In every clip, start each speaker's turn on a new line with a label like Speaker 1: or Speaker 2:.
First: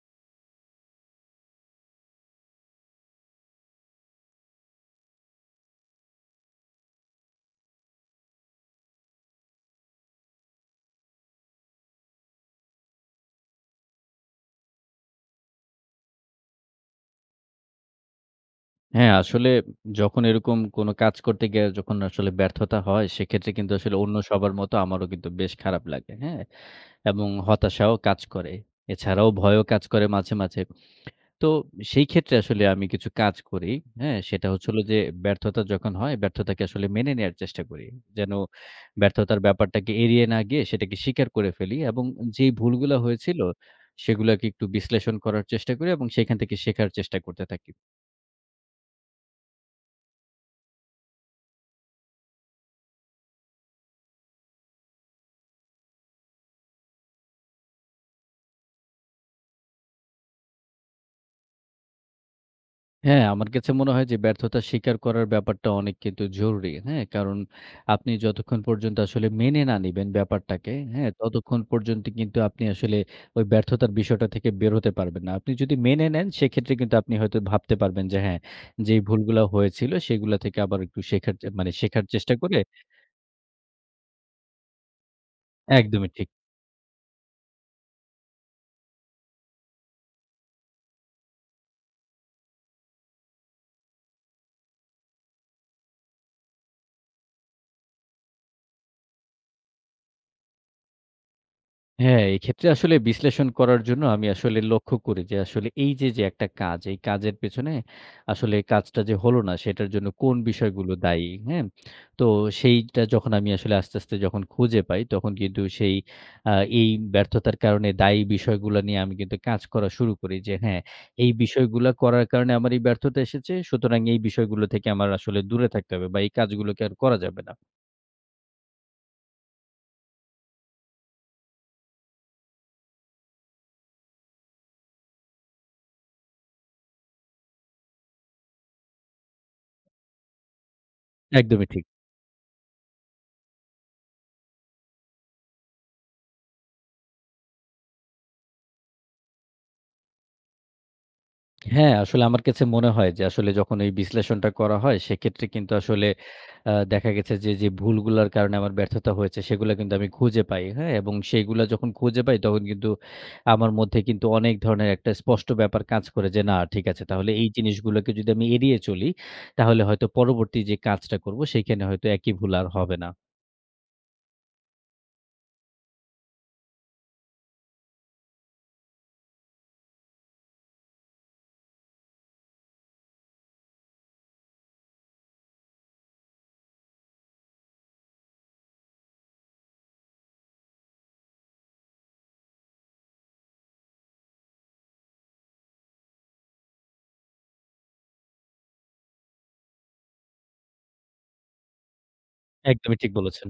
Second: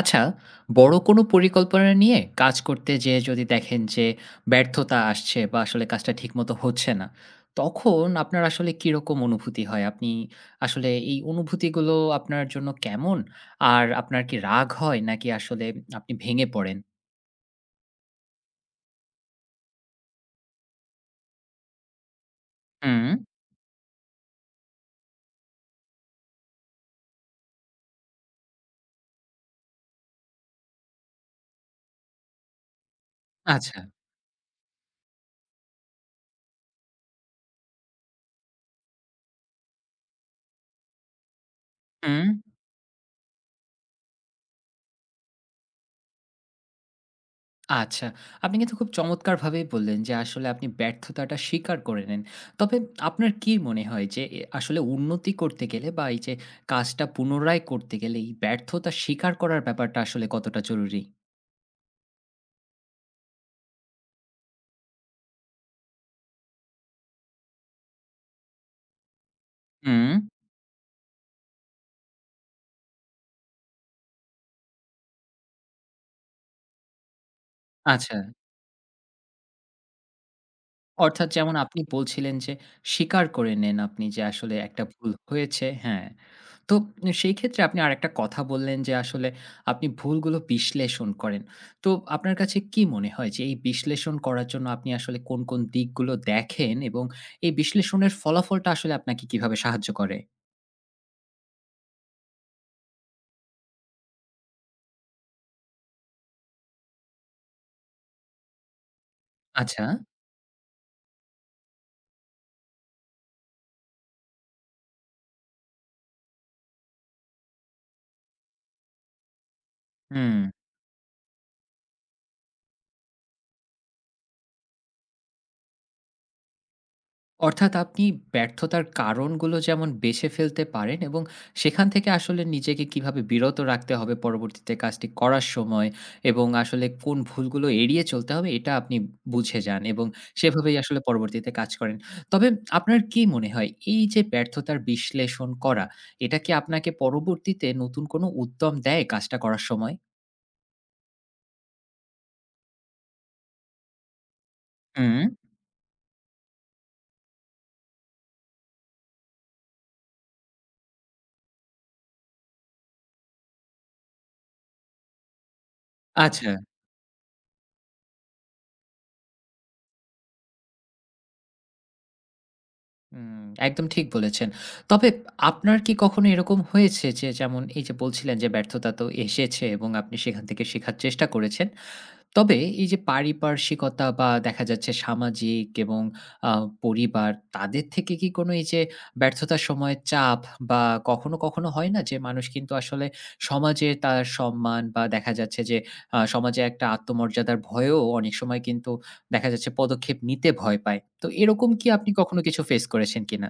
Speaker 1: আচ্ছা, বড় কোনো পরিকল্পনা নিয়ে কাজ করতে যেয়ে যদি দেখেন যে ব্যর্থতা আসছে বা আসলে কাজটা ঠিকমতো হচ্ছে না, তখন আপনার আসলে কিরকম অনুভূতি হয়? আপনি আসলে এই অনুভূতিগুলো আপনার জন্য কেমন? আর আপনার কি রাগ হয় নাকি আসলে আপনি ভেঙে পড়েন?
Speaker 2: হ্যাঁ, আসলে যখন এরকম কোনো কাজ করতে গিয়ে যখন আসলে ব্যর্থতা
Speaker 1: হুম,
Speaker 2: হয়, সেক্ষেত্রে কিন্তু আসলে অন্য সবার মতো আমারও কিন্তু বেশ খারাপ লাগে, হ্যাঁ? এবং হতাশাও কাজ করে। এছাড়াও ভয়ও কাজ করে মাঝে, মাঝে। তো সেই ক্ষেত্রে আসলে আমি কিছু কাজ করি,
Speaker 1: আচ্ছা।
Speaker 2: হ্যাঁ? সেটা হচ্ছে হলো যে ব্যর্থতা যখন হয়, ব্যর্থতাকে আসলে মেনে নেয়ার চেষ্টা করি। যেন ব্যর্থতার ব্যাপারটাকে এড়িয়ে না গিয়ে সেটাকে স্বীকার করে ফেলি এবং
Speaker 1: হুম।
Speaker 2: যেই ভুলগুলা হয়েছিল, সেগুলাকে একটু বিশ্লেষণ করার চেষ্টা করি এবং সেখান থেকে শেখার চেষ্টা করতে থাকি।
Speaker 1: আচ্ছা। আপনি কিন্তু খুব চমৎকারভাবেই বললেন যে আসলে আপনি ব্যর্থতাটা স্বীকার করে নেন। তবে আপনার কি মনে হয় যে এ আসলে উন্নতি করতে গেলে বা এই যে কাজটা পুনরায় করতে গেলে এই ব্যর্থতা স্বীকার করার ব্যাপারটা আসলে কতটা জরুরি?
Speaker 2: হ্যাঁ, আমার কাছে মনে হয় যে ব্যর্থতা স্বীকার করার ব্যাপারটা অনেক কিন্তু জরুরি। হ্যাঁ? কারণ আপনি যতক্ষণ পর্যন্ত আসলে মেনে না নিবেন
Speaker 1: হুম,
Speaker 2: ব্যাপারটাকে, হ্যাঁ? ততক্ষণ পর্যন্ত কিন্তু আপনি আসলে ওই ব্যর্থতার বিষয়টা থেকে বের হতে পারবেন না। আপনি যদি মেনে নেন সেক্ষেত্রে কিন্তু আপনি হয়তো ভাবতে পারবেন
Speaker 1: আচ্ছা।
Speaker 2: যে হ্যাঁ, যেই ভুলগুলা হয়েছিল সেগুলা থেকে আবার একটু
Speaker 1: অর্থাৎ
Speaker 2: শেখার চে
Speaker 1: যেমন
Speaker 2: মানে
Speaker 1: আপনি
Speaker 2: শেখার
Speaker 1: বলছিলেন
Speaker 2: চেষ্টা
Speaker 1: যে
Speaker 2: করে
Speaker 1: স্বীকার করে নেন আপনি যে আসলে একটা ভুল হয়েছে হ্যাঁ।
Speaker 2: একদমই ঠিক।
Speaker 1: তো সেই ক্ষেত্রে আপনি আরেকটা কথা বললেন যে আসলে আপনি ভুলগুলো বিশ্লেষণ করেন। তো আপনার কাছে কি মনে হয় যে এই বিশ্লেষণ করার জন্য আপনি আসলে কোন, কোন দিকগুলো দেখেন এবং এই বিশ্লেষণের ফলাফলটা আসলে আপনাকে কিভাবে সাহায্য করে?
Speaker 2: হ্যাঁ, এক্ষেত্রে আসলে বিশ্লেষণ করার জন্য আমি আসলে লক্ষ্য করি যে আসলে এই যে, যে একটা কাজ, এই কাজের পেছনে আসলে কাজটা যে হলো না
Speaker 1: আচ্ছা।
Speaker 2: সেটার জন্য কোন বিষয়গুলো দায়ী, হ্যাঁ? তো সেইটা যখন আমি আসলে আস্তে, আস্তে যখন খুঁজে পাই তখন কিন্তু সেই আ এই ব্যর্থতার কারণে দায়ী বিষয়গুলা নিয়ে আমি কিন্তু কাজ করা শুরু করি
Speaker 1: হুম।
Speaker 2: যে হ্যাঁ, এই বিষয়গুলা করার কারণে আমার এই ব্যর্থতা এসেছে। সুতরাং এই বিষয়গুলো থেকে আমার আসলে দূরে থাকতে হবে বা এই কাজগুলোকে আর করা যাবে না।
Speaker 1: অর্থাৎ আপনি ব্যর্থতার কারণগুলো যেমন বেছে ফেলতে পারেন এবং সেখান থেকে আসলে নিজেকে কিভাবে বিরত রাখতে হবে পরবর্তীতে কাজটি করার সময় এবং আসলে কোন ভুলগুলো এড়িয়ে চলতে হবে এটা আপনি বুঝে যান এবং সেভাবেই আসলে পরবর্তীতে
Speaker 2: একদমই
Speaker 1: কাজ
Speaker 2: ঠিক।
Speaker 1: করেন। তবে আপনার কি মনে হয় এই যে ব্যর্থতার বিশ্লেষণ করা, এটা কি আপনাকে পরবর্তীতে নতুন কোনো উদ্যম দেয় কাজটা করার সময়?
Speaker 2: হ্যাঁ, আসলে আমার কাছে মনে হয় যে আসলে যখন এই বিশ্লেষণটা করা হয়
Speaker 1: হুম,
Speaker 2: সেক্ষেত্রে কিন্তু আসলে দেখা গেছে যে, যে ভুলগুলার কারণে আমার ব্যর্থতা হয়েছে সেগুলা কিন্তু আমি খুঁজে পাই। হ্যাঁ? এবং সেইগুলা যখন খুঁজে পাই তখন কিন্তু আমার মধ্যে কিন্তু অনেক ধরনের একটা স্পষ্ট ব্যাপার কাজ করে যে,
Speaker 1: আচ্ছা।
Speaker 2: না ঠিক আছে তাহলে এই জিনিসগুলোকে যদি আমি এড়িয়ে চলি তাহলে হয়তো পরবর্তী যে কাজটা করব সেইখানে হয়তো একই ভুল আর হবে না।
Speaker 1: হুম, একদম ঠিক বলেছেন। তবে আপনার কি কখনো এরকম হয়েছে যে যেমন এই যে বলছিলেন যে ব্যর্থতা তো এসেছে এবং আপনি সেখান থেকে শেখার চেষ্টা করেছেন। তবে এই যে পারিপার্শ্বিকতা বা দেখা যাচ্ছে সামাজিক এবং আ পরিবার তাদের থেকে কি কোনো এই যে ব্যর্থতার সময় চাপ বা কখনো, কখনো হয় না যে মানুষ কিন্তু আসলে সমাজে তার সম্মান বা দেখা যাচ্ছে যে সমাজে একটা আত্মমর্যাদার ভয়েও অনেক সময় কিন্তু দেখা যাচ্ছে পদক্ষেপ নিতে ভয় পায়। তো এরকম কি আপনি কখনো কিছু ফেস
Speaker 2: একদমই ঠিক
Speaker 1: করেছেন কিনা?
Speaker 2: বলেছেন।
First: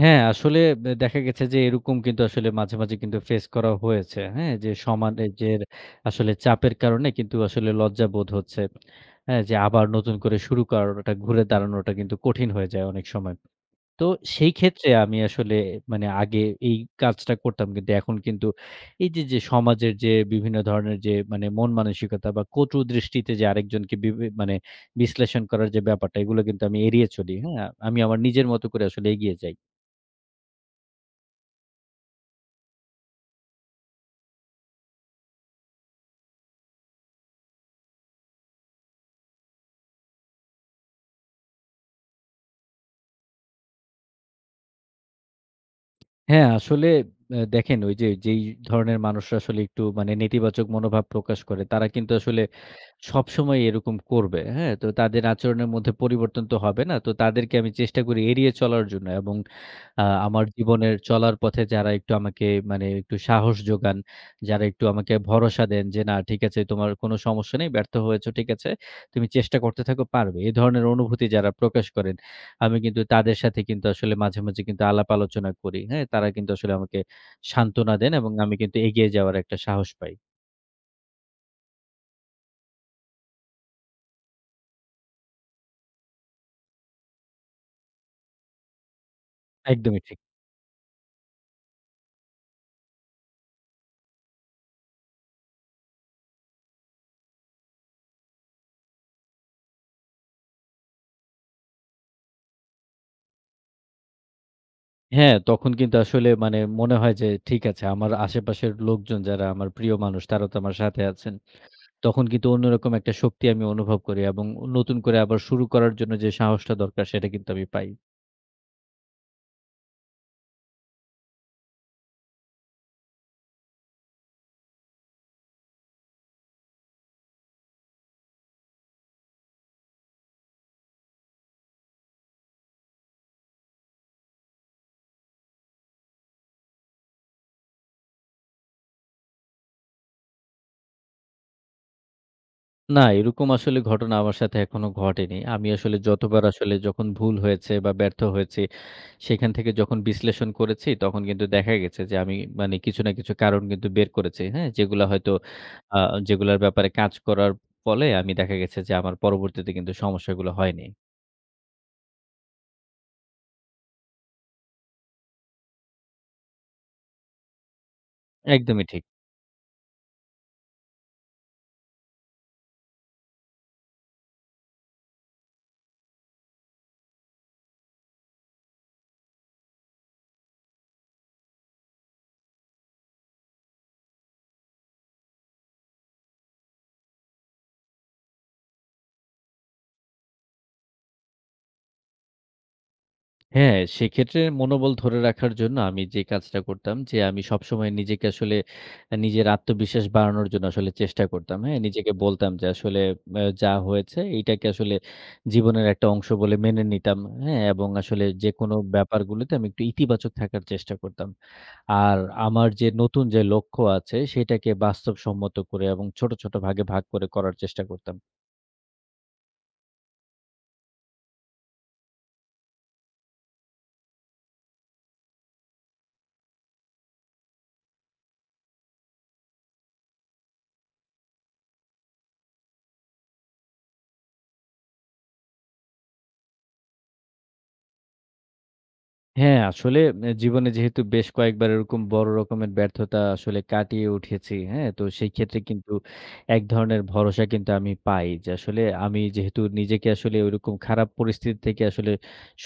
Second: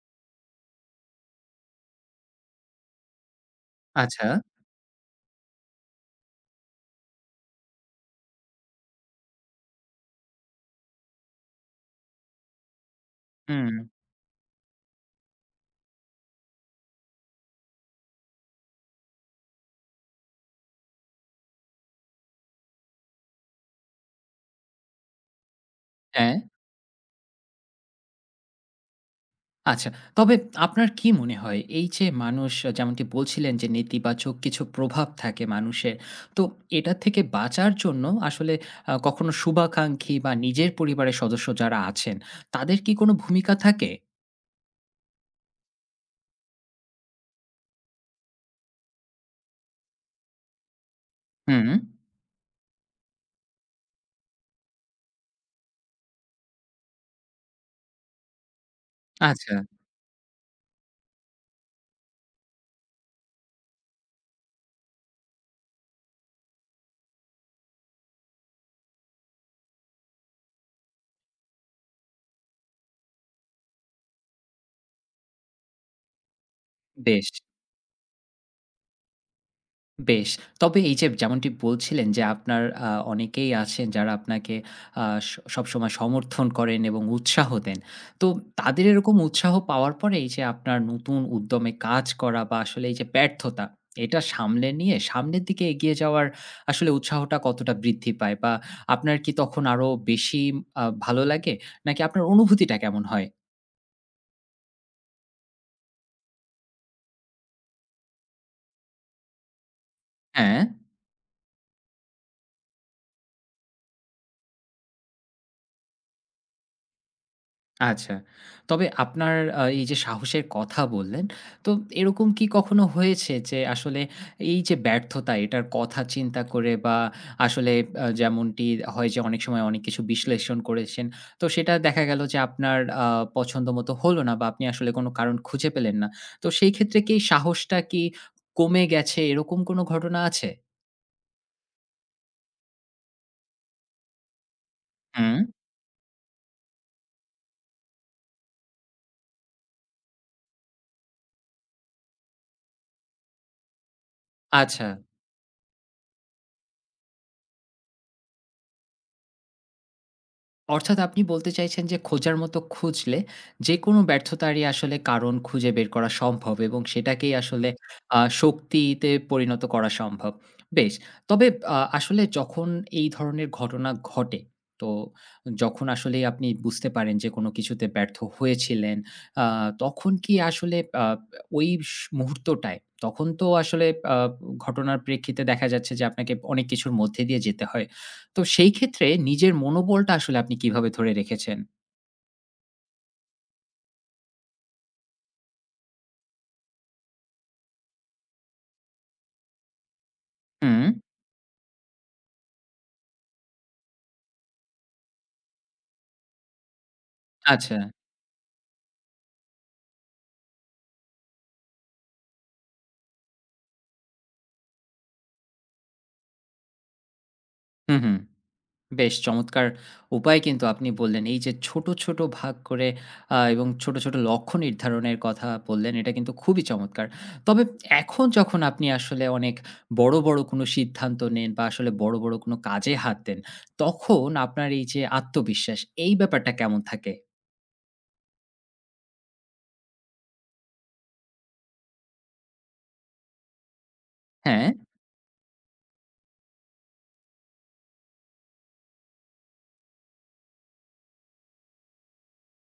Speaker 2: হ্যাঁ, আসলে দেখা গেছে যে এরকম কিন্তু আসলে মাঝে, মাঝে কিন্তু ফেস করা হয়েছে।
Speaker 1: আচ্ছা।
Speaker 2: হ্যাঁ? যে সমাজের আসলে চাপের কারণে কিন্তু আসলে লজ্জাবোধ হচ্ছে। হ্যাঁ? যে আবার নতুন করে শুরু করাটা, ঘুরে দাঁড়ানোটা কিন্তু কঠিন হয়ে যায় অনেক সময়।
Speaker 1: হুম।
Speaker 2: তো সেই ক্ষেত্রে আমি আসলে মানে আগে এই কাজটা করতাম। কিন্তু এখন কিন্তু এই যে, যে সমাজের যে বিভিন্ন ধরনের যে মানে মন মানসিকতা বা কটু দৃষ্টিতে যে আরেকজনকে বিভি মানে বিশ্লেষণ করার যে ব্যাপারটা,
Speaker 1: হ্যাঁ।
Speaker 2: এগুলো কিন্তু আমি এড়িয়ে চলি। হ্যাঁ? আমি আমার নিজের মতো করে আসলে এগিয়ে যাই।
Speaker 1: আচ্ছা। তবে আপনার কি মনে হয় এই যে মানুষ যেমনটি বলছিলেন যে নেতিবাচক কিছু প্রভাব থাকে মানুষের। তো এটা থেকে বাঁচার জন্য আসলে কখনো শুভাকাঙ্ক্ষী বা নিজের পরিবারের সদস্য যারা আছেন তাদের কি কোনো ভূমিকা থাকে?
Speaker 2: হ্যাঁ, আসলে দেখেন ওই যে যেই ধরনের মানুষরা আসলে একটু মানে নেতিবাচক মনোভাব প্রকাশ করে
Speaker 1: হুম,
Speaker 2: তারা কিন্তু আসলে সবসময় এরকম করবে। হ্যাঁ? তো তাদের আচরণের মধ্যে পরিবর্তন তো হবে না। তো তাদেরকে আমি চেষ্টা করি এড়িয়ে চলার জন্য এবং
Speaker 1: আচ্ছা
Speaker 2: আ আমার জীবনের চলার পথে যারা একটু আমাকে মানে একটু সাহস যোগান, যারা একটু আমাকে ভরসা দেন যে, "না ঠিক আছে তোমার কোনো সমস্যা নেই, ব্যর্থ হয়েছো ঠিক আছে। তুমি চেষ্টা করতে থাকো পারবে।" এ ধরনের অনুভূতি যারা প্রকাশ করেন, আমি কিন্তু তাদের সাথে কিন্তু আসলে মাঝে, মাঝে কিন্তু আলাপ আলোচনা করি। হ্যাঁ? তারা কিন্তু আসলে আমাকে
Speaker 1: বেশ।
Speaker 2: সান্ত্বনা দেন এবং আমি কিন্তু এগিয়ে যাওয়ার একটা সাহস পাই।
Speaker 1: বেশ। তবে এই যে যেমনটি বলছিলেন যে আপনার অনেকেই আছেন যারা আপনাকে আ স সবসময় সমর্থন করেন এবং উৎসাহ দেন। তো তাদের এরকম উৎসাহ পাওয়ার
Speaker 2: একদমই
Speaker 1: পরে
Speaker 2: ঠিক।
Speaker 1: এই যে আপনার নতুন উদ্যমে কাজ করা বা আসলে এই যে ব্যর্থতা, এটা সামলে নিয়ে সামনের দিকে এগিয়ে যাওয়ার আসলে উৎসাহটা কতটা বৃদ্ধি পায়? বা আপনার কি তখন আরো বেশি ভালো লাগে? নাকি আপনার অনুভূতিটা কেমন হয়?
Speaker 2: হ্যাঁ, তখন কিন্তু আসলে মানে মনে হয় যে ঠিক আছে আমার আশেপাশের লোকজন যারা আমার প্রিয় মানুষ তারা তো
Speaker 1: হ্যাঁ।
Speaker 2: আমার সাথে আছেন। তখন কিন্তু অন্যরকম একটা শক্তি আমি অনুভব করি এবং নতুন করে আবার শুরু করার জন্য যে সাহসটা দরকার সেটা কিন্তু আমি পাই।
Speaker 1: আচ্ছা। তবে আপনার এই যে সাহসের কথা বললেন, তো এরকম কি কখনো হয়েছে যে আসলে এই যে ব্যর্থতা এটার কথা চিন্তা করে বা আসলে যেমনটি হয় যে অনেক সময় অনেক কিছু বিশ্লেষণ করেছেন, তো সেটা দেখা গেল যে আপনার পছন্দমতো হলো না বা আপনি আসলে কোনো কারণ খুঁজে পেলেন না। তো সেই ক্ষেত্রে কি সাহসটা কি কমে গেছে এরকম কোনো ঘটনা আছে?
Speaker 2: না, এরকম আসলে ঘটনা আমার সাথে এখনো
Speaker 1: হুম।
Speaker 2: ঘটেনি। আমি আসলে যতবার আসলে যখন ভুল হয়েছে বা ব্যর্থ হয়েছি, সেখান থেকে যখন বিশ্লেষণ করেছি তখন কিন্তু দেখা গেছে যে আমি মানে কিছু না কিছু কারণ কিন্তু বের করেছি। হ্যাঁ?
Speaker 1: আচ্ছা।
Speaker 2: যেগুলা হয়তো আ যেগুলার ব্যাপারে কাজ করার ফলে আমি দেখা গেছে যে আমার পরবর্তীতে কিন্তু সমস্যাগুলো হয়নি।
Speaker 1: অর্থাৎ আপনি বলতে চাইছেন যে খোঁজার মতো খুঁজলে যেকোনো ব্যর্থতারই আসলে কারণ খুঁজে বের করা সম্ভব এবং সেটাকেই আসলে
Speaker 2: একদমই ঠিক।
Speaker 1: শক্তিতে পরিণত করা সম্ভব। বেশ। তবে আসলে যখন এই ধরনের ঘটনা ঘটে, তো যখন আসলেই আপনি বুঝতে পারেন যে কোনো কিছুতে ব্যর্থ হয়েছিলেন, আ তখন কি আসলে ওই মুহূর্তটায় তখন তো আসলে আ ঘটনার প্রেক্ষিতে দেখা যাচ্ছে যে আপনাকে অনেক কিছুর মধ্যে দিয়ে যেতে হয়। তো সেই ক্ষেত্রে নিজের মনোবলটা আসলে আপনি কিভাবে ধরে রেখেছেন?
Speaker 2: হ্যাঁ, সেক্ষেত্রে মনোবল ধরে রাখার জন্য আমি যে কাজটা করতাম যে, আমি সবসময় নিজেকে আসলে নিজের আত্মবিশ্বাস বাড়ানোর জন্য
Speaker 1: হুম,
Speaker 2: আসলে চেষ্টা করতাম। হ্যাঁ? নিজেকে বলতাম যে আসলে যা হয়েছে এইটাকে আসলে জীবনের একটা অংশ বলে মেনে নিতাম। হ্যাঁ?
Speaker 1: আচ্ছা।
Speaker 2: এবং আসলে যেকোনো ব্যাপারগুলোতে আমি একটু ইতিবাচক থাকার চেষ্টা করতাম। আর আমার যে নতুন যে লক্ষ্য আছে সেটাকে বাস্তবসম্মত করে এবং ছোট, ছোট ভাগে ভাগ করে করার চেষ্টা
Speaker 1: হুম,
Speaker 2: করতাম।
Speaker 1: হুম। বেশ চমৎকার উপায় কিন্তু আপনি বললেন। এই যে ছোট, ছোট ভাগ করে এবং ছোট, ছোট লক্ষ্য নির্ধারণের কথা বললেন, এটা কিন্তু খুবই চমৎকার। তবে এখন যখন আপনি আসলে অনেক বড়, বড় কোনো সিদ্ধান্ত নেন বা আসলে বড়, বড় কোনো কাজে হাত দেন, তখন আপনার এই যে আত্মবিশ্বাস, এই ব্যাপারটা কেমন থাকে?
Speaker 2: হ্যাঁ, আসলে এ জীবনে যেহেতু বেশ কয়েকবার এরকম বড় রকমের ব্যর্থতা আসলে কাটিয়ে উঠেছি,
Speaker 1: হ্যাঁ,
Speaker 2: হ্যাঁ? তো সেই ক্ষেত্রে কিন্তু এক ধরনের ভরসা কিন্তু আমি পাই যে আসলে আমি যেহেতু নিজেকে আসলে ওইরকম খারাপ পরিস্থিতি থেকে আসলে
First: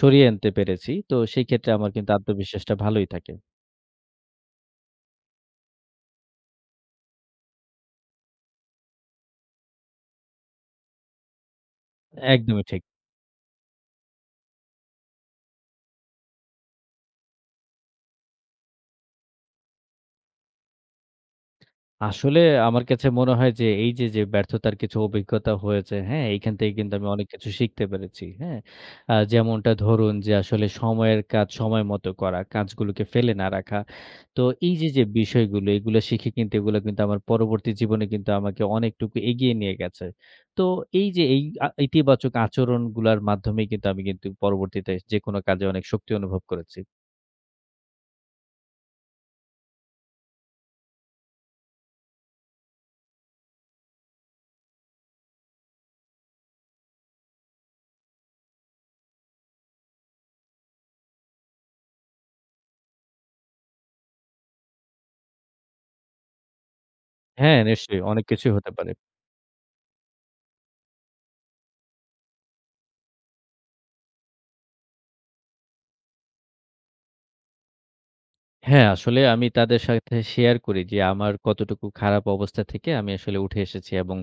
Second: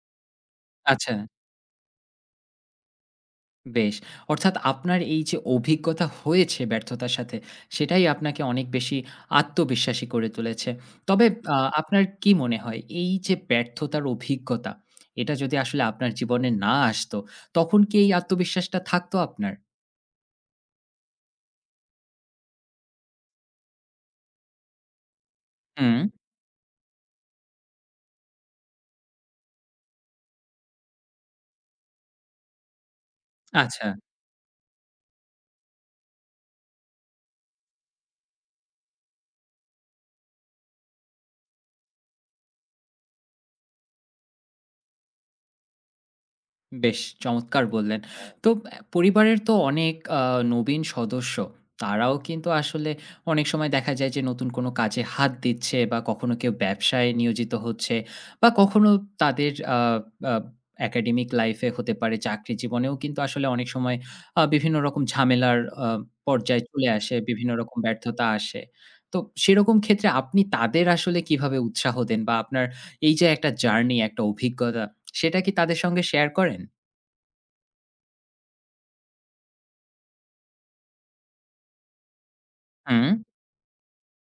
Speaker 2: সরিয়ে আনতে পেরেছি,
Speaker 1: আচ্ছা।
Speaker 2: তো সেই ক্ষেত্রে আমার কিন্তু আত্মবিশ্বাসটা ভালোই থাকে।
Speaker 1: বেশ। অর্থাৎ আপনার এই যে অভিজ্ঞতা হয়েছে ব্যর্থতার সাথে, সেটাই আপনাকে অনেক বেশি আত্মবিশ্বাসী করে তুলেছে। তবে আপনার কি মনে
Speaker 2: একদমই
Speaker 1: হয়
Speaker 2: ঠিক।
Speaker 1: এই যে ব্যর্থতার অভিজ্ঞতা, এটা যদি আসলে আপনার জীবনে না আসতো, তখন কি এই আত্মবিশ্বাসটা থাকতো আপনার?
Speaker 2: আসলে আমার কাছে মনে হয় যে এই যে, যে ব্যর্থতার কিছু অভিজ্ঞতা হয়েছে,
Speaker 1: হুম,
Speaker 2: হ্যাঁ? এইখান থেকে কিন্তু আমি অনেক কিছু শিখতে পেরেছি, হ্যাঁ? যেমনটা ধরুন যে আসলে সময়ের কাজ সময় মতো করা, কাজগুলোকে ফেলে না রাখা।
Speaker 1: আচ্ছা।
Speaker 2: তো এই যে, যে বিষয়গুলো এগুলো শিখে কিন্তু এগুলো কিন্তু আমার পরবর্তী জীবনে কিন্তু আমাকে অনেকটুকু এগিয়ে নিয়ে গেছে। তো এই যে এই ইতিবাচক আচরণগুলার মাধ্যমেই কিন্তু আমি কিন্তু পরবর্তীতে যেকোনো কাজে অনেক শক্তি অনুভব করেছি।
Speaker 1: বেশ চমৎকার বললেন। তো পরিবারের তো অনেক নবীন সদস্য। তারাও কিন্তু আসলে অনেক সময় দেখা যায় যে নতুন কোনো কাজে হাত দিচ্ছে বা কখনো কেউ ব্যবসায় নিয়োজিত হচ্ছে বা কখনো তাদের আ আ একাডেমিক লাইফ এ হতে পারে চাকরি জীবনেও কিন্তু আসলে অনেক সময় বিভিন্ন রকম ঝামেলার আ পর্যায়ে চলে আসে, বিভিন্ন
Speaker 2: হ্যাঁ,
Speaker 1: রকম
Speaker 2: নিশ্চয়ই
Speaker 1: ব্যর্থতা
Speaker 2: অনেক কিছুই
Speaker 1: আসে।
Speaker 2: হতে পারে।
Speaker 1: তো সেরকম ক্ষেত্রে আপনি তাদের আসলে কিভাবে উৎসাহ দেন বা আপনার এই যে একটা জার্নি, একটা অভিজ্ঞতা সেটা কি তাদের সঙ্গে শেয়ার করেন?
Speaker 2: হ্যাঁ, আসলে আমি তাদের সাথে শেয়ার করি যে আমার কতটুকু খারাপ অবস্থা থেকে
Speaker 1: হুম,
Speaker 2: আমি আসলে উঠে এসেছি এবং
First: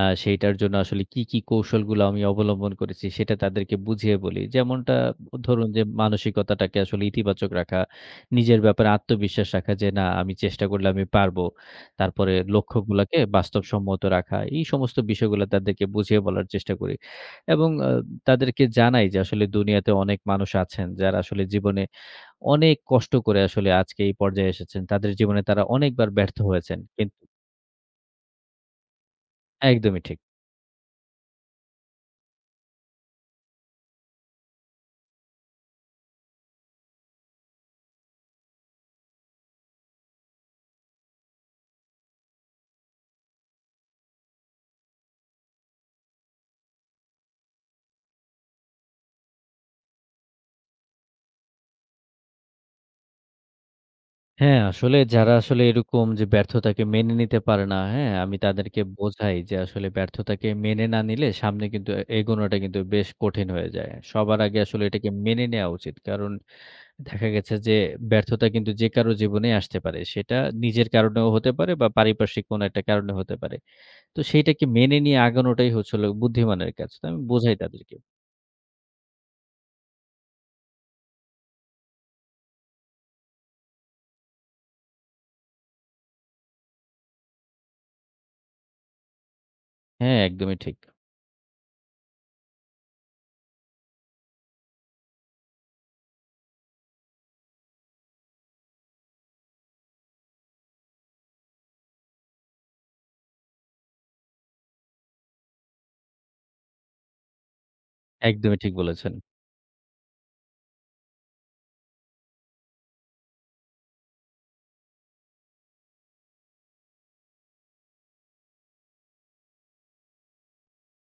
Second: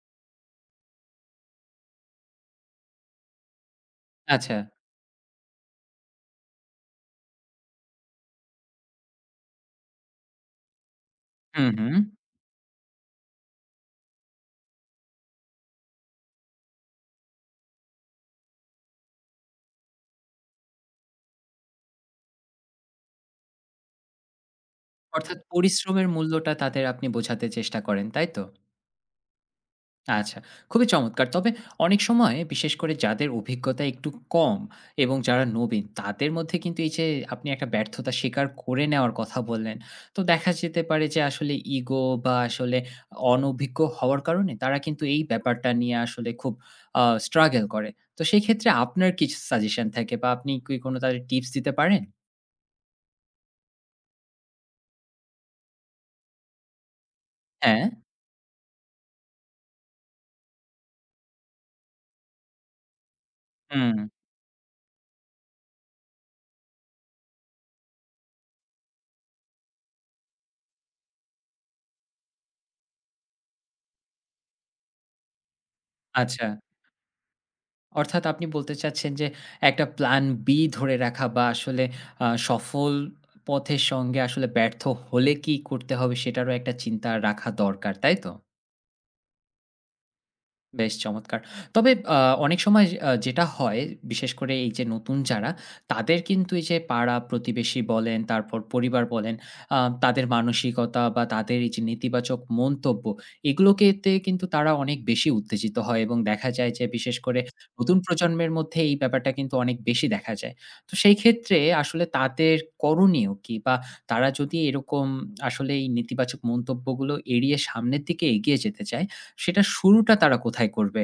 Speaker 2: সেইটার জন্য আসলে কি, কি কৌশলগুলো আমি অবলম্বন করেছি সেটা তাদেরকে বুঝিয়ে বলি।
Speaker 1: আচ্ছা।
Speaker 2: যেমনটা ধরুন যে মানসিকতাটাকে আসলে ইতিবাচক রাখা, নিজের ব্যাপারে আত্মবিশ্বাস রাখা যে না আমি চেষ্টা করলে আমি পারবো।
Speaker 1: হুম, হুম।
Speaker 2: তারপরে লক্ষ্যগুলাকে বাস্তবসম্মত রাখা। এই সমস্ত বিষয়গুলো তাদেরকে বুঝিয়ে বলার চেষ্টা করি এবং তাদেরকে জানাই যে আসলে দুনিয়াতে অনেক মানুষ আছেন যারা আসলে জীবনে অনেক কষ্ট করে আসলে আজকে এই পর্যায়ে এসেছেন। তাদের
Speaker 1: অর্থাৎ
Speaker 2: জীবনে তারা
Speaker 1: পরিশ্রমের
Speaker 2: অনেকবার ব্যর্থ
Speaker 1: মূল্যটা
Speaker 2: হয়েছেন।
Speaker 1: তাদের আপনি
Speaker 2: কিন্তু
Speaker 1: বোঝাতে চেষ্টা করেন, তাই তো?
Speaker 2: একদমই ঠিক।
Speaker 1: আচ্ছা, খুবই চমৎকার। তবে অনেক সময় বিশেষ করে যাদের অভিজ্ঞতা একটু কম এবং যারা নবীন তাদের মধ্যে কিন্তু এই যে আপনি একটা ব্যর্থতা স্বীকার করে নেওয়ার কথা বললেন। তো দেখা যেতে পারে যে আসলে ইগো বা আসলে অনভিজ্ঞ হওয়ার কারণে তারা কিন্তু এই ব্যাপারটা নিয়ে আসলে খুব struggle করে। তো সেই ক্ষেত্রে আপনার কি সাজেশন থাকে বা আপনি কি কোনো তাদের টিপস দিতে পারেন?
Speaker 2: হ্যাঁ, আসলে যারা আসলে এরকম যে ব্যর্থতাকে মেনে নিতে পারে না,
Speaker 1: হ্যাঁ,
Speaker 2: হ্যাঁ? আমি তাদেরকে বোঝাই যে আসলে ব্যর্থতাকে মেনে না নিলে সামনে কিন্তু এগোনোটা কিন্তু বেশ কঠিন হয়ে যায়।
Speaker 1: হুম,
Speaker 2: সবার আগে আসলে এটাকে মেনে নেওয়া উচিত। কারণ দেখা গেছে যে ব্যর্থতা কিন্তু যে কারো জীবনেই আসতে পারে। সেটা নিজের কারণেও হতে পারে বা পারিপার্শ্বিক কোনো একটা কারণে হতে পারে। তো সেইটাকে মেনে নিয়ে আগানোটাই হচ্ছে হলো
Speaker 1: আচ্ছা।
Speaker 2: বুদ্ধিমানের কাজ। তো আমি বোঝাই তাদেরকে।
Speaker 1: অর্থাৎ আপনি বলতে চাচ্ছেন যে একটা প্ল্যান বি ধরে রাখা বা আসলে সফল পথের সঙ্গে আসলে ব্যর্থ হলে কি করতে হবে সেটারও একটা চিন্তা রাখা দরকার, তাই তো?
Speaker 2: হ্যাঁ, একদমই ঠিক।
Speaker 1: বেশ চমৎকার। তবে অনেক সময় যেটা হয়, বিশেষ করে এই যে নতুন যারা, তাদের কিন্তু এই যে পাড়া-প্রতিবেশী বলেন, তারপর পরিবার বলেন, আ তাদের মানসিকতা বা তাদের এই যে নেতিবাচক মন্তব্য, এগুলোকেতে কিন্তু তারা অনেক বেশি উত্তেজিত হয় এবং দেখা যায় যে বিশেষ করে নতুন প্রজন্মের
Speaker 2: একদমই ঠিক
Speaker 1: মধ্যে এই
Speaker 2: বলেছেন।
Speaker 1: ব্যাপারটা কিন্তু অনেক বেশি দেখা যায়। তো সেই ক্ষেত্রে আসলে তাদের করণীয় কি? বা তারা যদি এরকম আসলে এই নেতিবাচক মন্তব্যগুলো এড়িয়ে সামনের দিকে এগিয়ে যেতে চায় সেটার শুরুটা তারা কোথায় করবে?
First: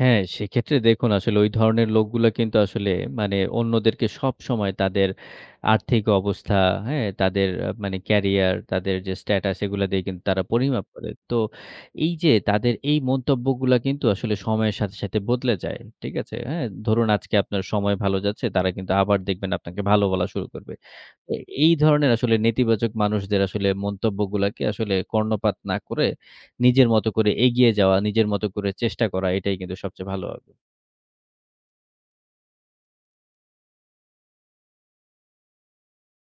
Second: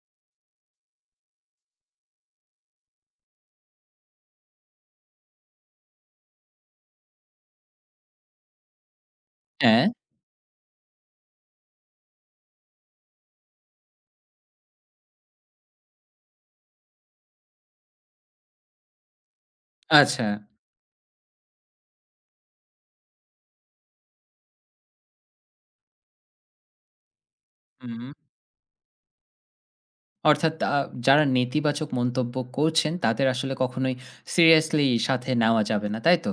Speaker 2: হ্যাঁ, সেক্ষেত্রে দেখুন আসলে ওই ধরনের লোকগুলা কিন্তু আসলে মানে অন্যদেরকে সবসময় তাদের আর্থিক অবস্থা, হ্যাঁ? তাদের মানে ক্যারিয়ার, তাদের যে স্ট্যাটাস
Speaker 1: হ্যাঁ।
Speaker 2: এগুলা দিয়ে কিন্তু তারা পরিমাপ করে। তো এই যে তাদের এই মন্তব্যগুলা কিন্তু আসলে সময়ের সাথে, সাথে বদলে যায়। ঠিক আছে? হ্যাঁ? ধরুন আজকে আপনার সময় ভালো যাচ্ছে, তারা কিন্তু আবার দেখবেন আপনাকে ভালো
Speaker 1: আচ্ছা।
Speaker 2: বলা শুরু করবে। এ এই ধরনের আসলে নেতিবাচক মানুষদের আসলে মন্তব্যগুলাকে আসলে কর্ণপাত না করে, নিজের মতো করে এগিয়ে যাওয়া,
Speaker 1: হুম।
Speaker 2: নিজের মতো করে চেষ্টা করা এটাই কিন্তু সবচেয়ে ভালো হবে।
Speaker 1: অর্থাৎ যারা নেতিবাচক মন্তব্য করছেন তাদের আসলে কখনোই সিরিয়াসলি সাথে নেওয়া যাবে না, তাই তো?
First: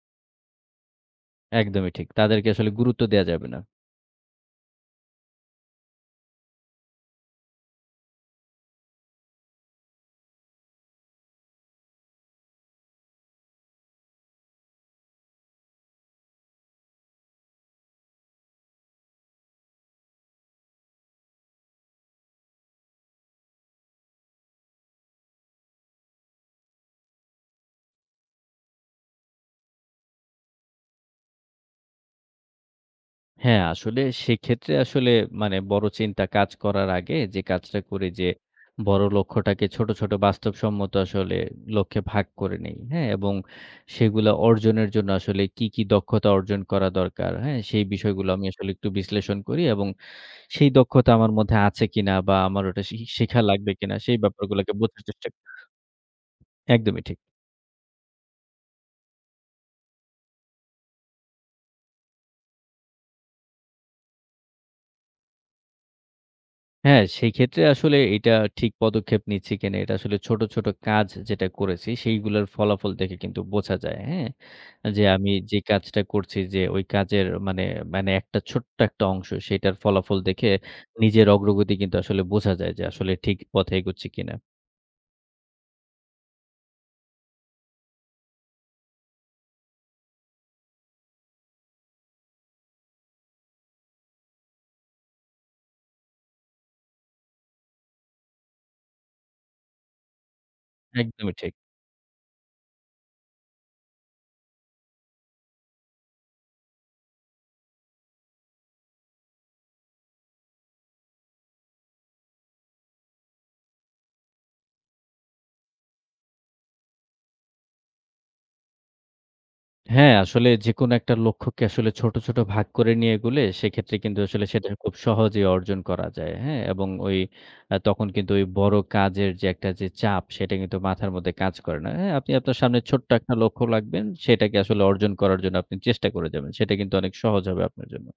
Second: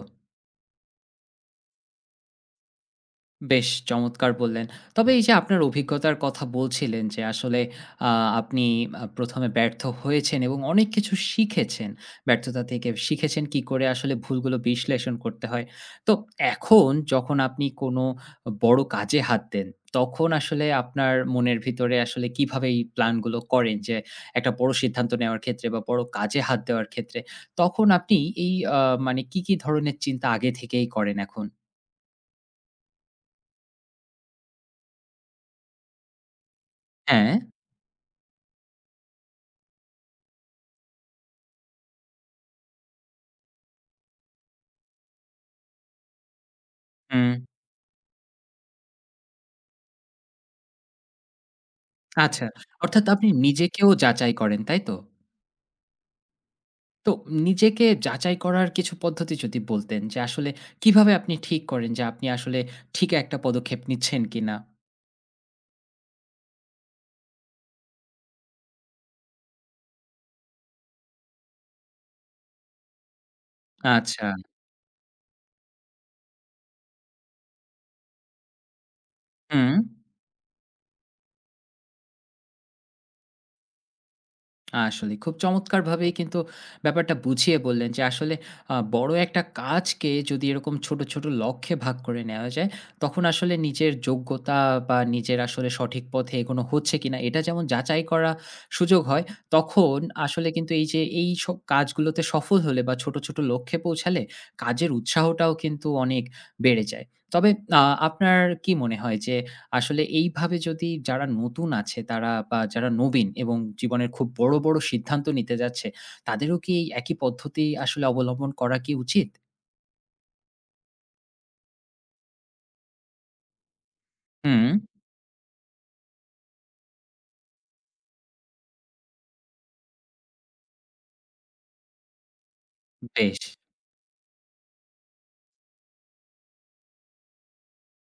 Speaker 2: একদমই ঠিক। তাদেরকে আসলে গুরুত্ব দেয়া যাবে না।
Speaker 1: বেশ চমৎকার বললেন। তবে এই যে আপনার অভিজ্ঞতার কথা বলছিলেন যে আসলে আ আপনি প্রথম এ ব্যর্থ হয়েছেন এবং অনেক কিছু শিখেছেন। ব্যর্থতা থেকে শিখেছেন কি করে আসলে ভুলগুলো বিশ্লেষণ করতে হয়। তো এখন যখন আপনি কোনো বড় কাজে হাত দেন, তখন আসলে আপনার মনের ভিতরে আসলে কিভাবে এই প্ল্যানগুলো করেন? যে একটা বড় সিদ্ধান্ত নেওয়ার ক্ষেত্রে বা বড় কাজে হাত দেওয়ার ক্ষেত্রে, তখন আপনি এই মানে কি, কি ধরনের চিন্তা আগে থেকেই করেন এখন?
Speaker 2: হ্যাঁ, আসলে সেক্ষেত্রে আসলে মানে বড় চিন্তা কাজ করার আগে
Speaker 1: হ্যাঁ,
Speaker 2: যে কাজটা করি যে, বড় লক্ষ্যটাকে ছোট, ছোট বাস্তবসম্মত আসলে লক্ষ্যে ভাগ করে নেই। হ্যাঁ? এবং সেগুলা অর্জনের জন্য আসলে কি, কি দক্ষতা অর্জন করা
Speaker 1: হুম।
Speaker 2: দরকার, হ্যাঁ? সেই বিষয়গুলো আমি আসলে একটু বিশ্লেষণ করি এবং সেই দক্ষতা আমার মধ্যে আছে কিনা বা
Speaker 1: আচ্ছা।
Speaker 2: আমার ওটা
Speaker 1: অর্থাৎ আপনি
Speaker 2: শেখা লাগবে
Speaker 1: নিজেকেও
Speaker 2: কিনা সেই
Speaker 1: যাচাই করেন,
Speaker 2: ব্যাপারগুলোকে
Speaker 1: তাই তো?
Speaker 2: বোঝার চেষ্টা করি। একদমই
Speaker 1: তো
Speaker 2: ঠিক।
Speaker 1: নিজেকে যাচাই করার কিছু পদ্ধতি যদি বলতেন যে আসলে কিভাবে আপনি ঠিক করেন যে আপনি আসলে ঠিক একটা পদক্ষেপ নিচ্ছেন কিনা?
Speaker 2: হ্যাঁ, সেই ক্ষেত্রে আসলে এটা ঠিক পদক্ষেপ নিচ্ছি কিনা এটা আসলে ছোট, ছোট কাজ যেটা করেছি সেইগুলোর ফলাফল দেখে কিন্তু বোঝা যায়,
Speaker 1: আচ্ছা।
Speaker 2: হ্যাঁ? যে আমি যে কাজটা করছি যে ওই কাজের মানে, মানে একটা ছোট্ট একটা অংশ
Speaker 1: হুম।
Speaker 2: সেটার ফলাফল দেখে নিজের অগ্রগতি কিন্তু আসলে বোঝা যায় যে আসলে ঠিক পথে এগোচ্ছি কিনা।
Speaker 1: আসলেই খুব চমৎকারভাবেই কিন্তু ব্যাপারটা বুঝিয়ে বললেন যে আসলে বড় একটা কাজকে যদি এরকম ছোট, ছোট লক্ষ্যে ভাগ করে নেওয়া যায়, তখন আসলে নিজের যোগ্যতা বা নিজের আসলে সঠিক পথে এগোনো হচ্ছে কিনা এটা যেমন যাচাই করা সুযোগ হয়, তখন আসলে কিন্তু এই যে এই
Speaker 2: একদমই ঠিক।
Speaker 1: সব কাজগুলোতে সফল হলে বা ছোট, ছোট লক্ষ্যে পৌঁছালে কাজের উৎসাহটাও কিন্তু অনেক বেড়ে যায়। তবে আ আপনার কি মনে হয় যে আসলে এইভাবে যদি যারা নতুন আছে তারা বা যারা নবীন এবং জীবনের খুব বড়, বড় সিদ্ধান্ত নিতে যাচ্ছে, তাদেরও কি এই একই পদ্ধতি আসলে অবলম্বন করা কি উচিত?
Speaker 2: হ্যাঁ, আসলে যেকোনো একটা লক্ষ্যকে আসলে ছোট, ছোট ভাগ করে নিয়ে এগোলে সেক্ষেত্রে কিন্তু আসলে হুম।
Speaker 1: হুম,
Speaker 2: সেটা খুব সহজেই অর্জন করা যায়। হ্যাঁ? এবং ওই তখন কিন্তু ওই বড় কাজের যে একটা যে চাপ সেটা কিন্তু মাথার মধ্যে কাজ করে না। হ্যাঁ? আপনি আপনার সামনে ছোট্ট একটা
Speaker 1: বেশ।
Speaker 2: লক্ষ্য রাখবেন, সেটাকে আসলে অর্জন করার জন্য আপনি চেষ্টা করে যাবেন। সেটা কিন্তু অনেক সহজ হবে আপনার জন্য।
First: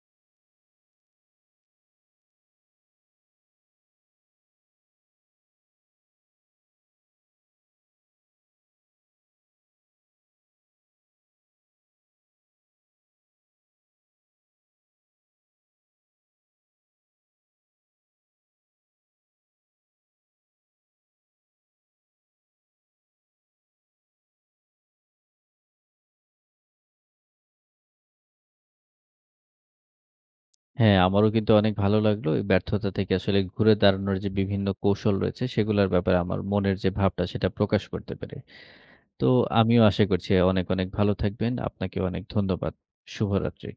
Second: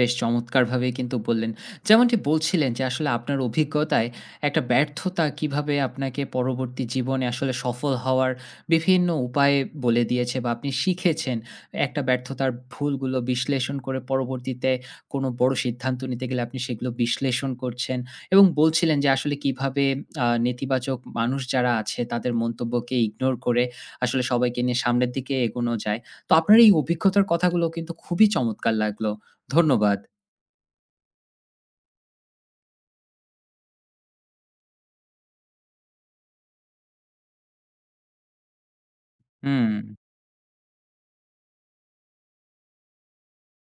Speaker 1: বেশ চমৎকারভাবেই কিন্তু বললেন। যেমনটি বলছিলেন যে আসলে আপনার অভিজ্ঞতায় একটা ব্যর্থতা কিভাবে আপনাকে পরবর্তী জীবনে আসলে সফল হওয়ার বিভিন্ন উপায় বলে দিয়েছে বা আপনি শিখেছেন। একটা ব্যর্থতার ভুলগুলো বিশ্লেষণ করে পরবর্তীতে কোনো বড় সিদ্ধান্ত নিতে গেলে আপনি সেগুলো বিশ্লেষণ করছেন এবং বলছিলেন যে আসলে কিভাবে নেতিবাচক মানুষ যারা আছে তাদের মন্তব্যকে ইগনোর করে আসলে সবাইকে নিয়ে সামনের দিকে এগোনো যায়। তো আপনার এই অভিজ্ঞতার কথাগুলো কিন্তু খুবই চমৎকার লাগলো। ধন্যবাদ।
Speaker 2: হ্যাঁ, আমারও কিন্তু অনেক ভালো লাগলো। এই ব্যর্থতা থেকে আসলে ঘুরে দাঁড়ানোর যে বিভিন্ন কৌশল রয়েছে সেগুলার ব্যাপারে আমার মনের যে ভাবটা সেটা প্রকাশ করতে পেরে। তো
Speaker 1: হুম।
Speaker 2: আমিও আশা করছি অনেক, অনেক ভালো থাকবেন। আপনাকে অনেক ধন্যবাদ। শুভরাত্রি।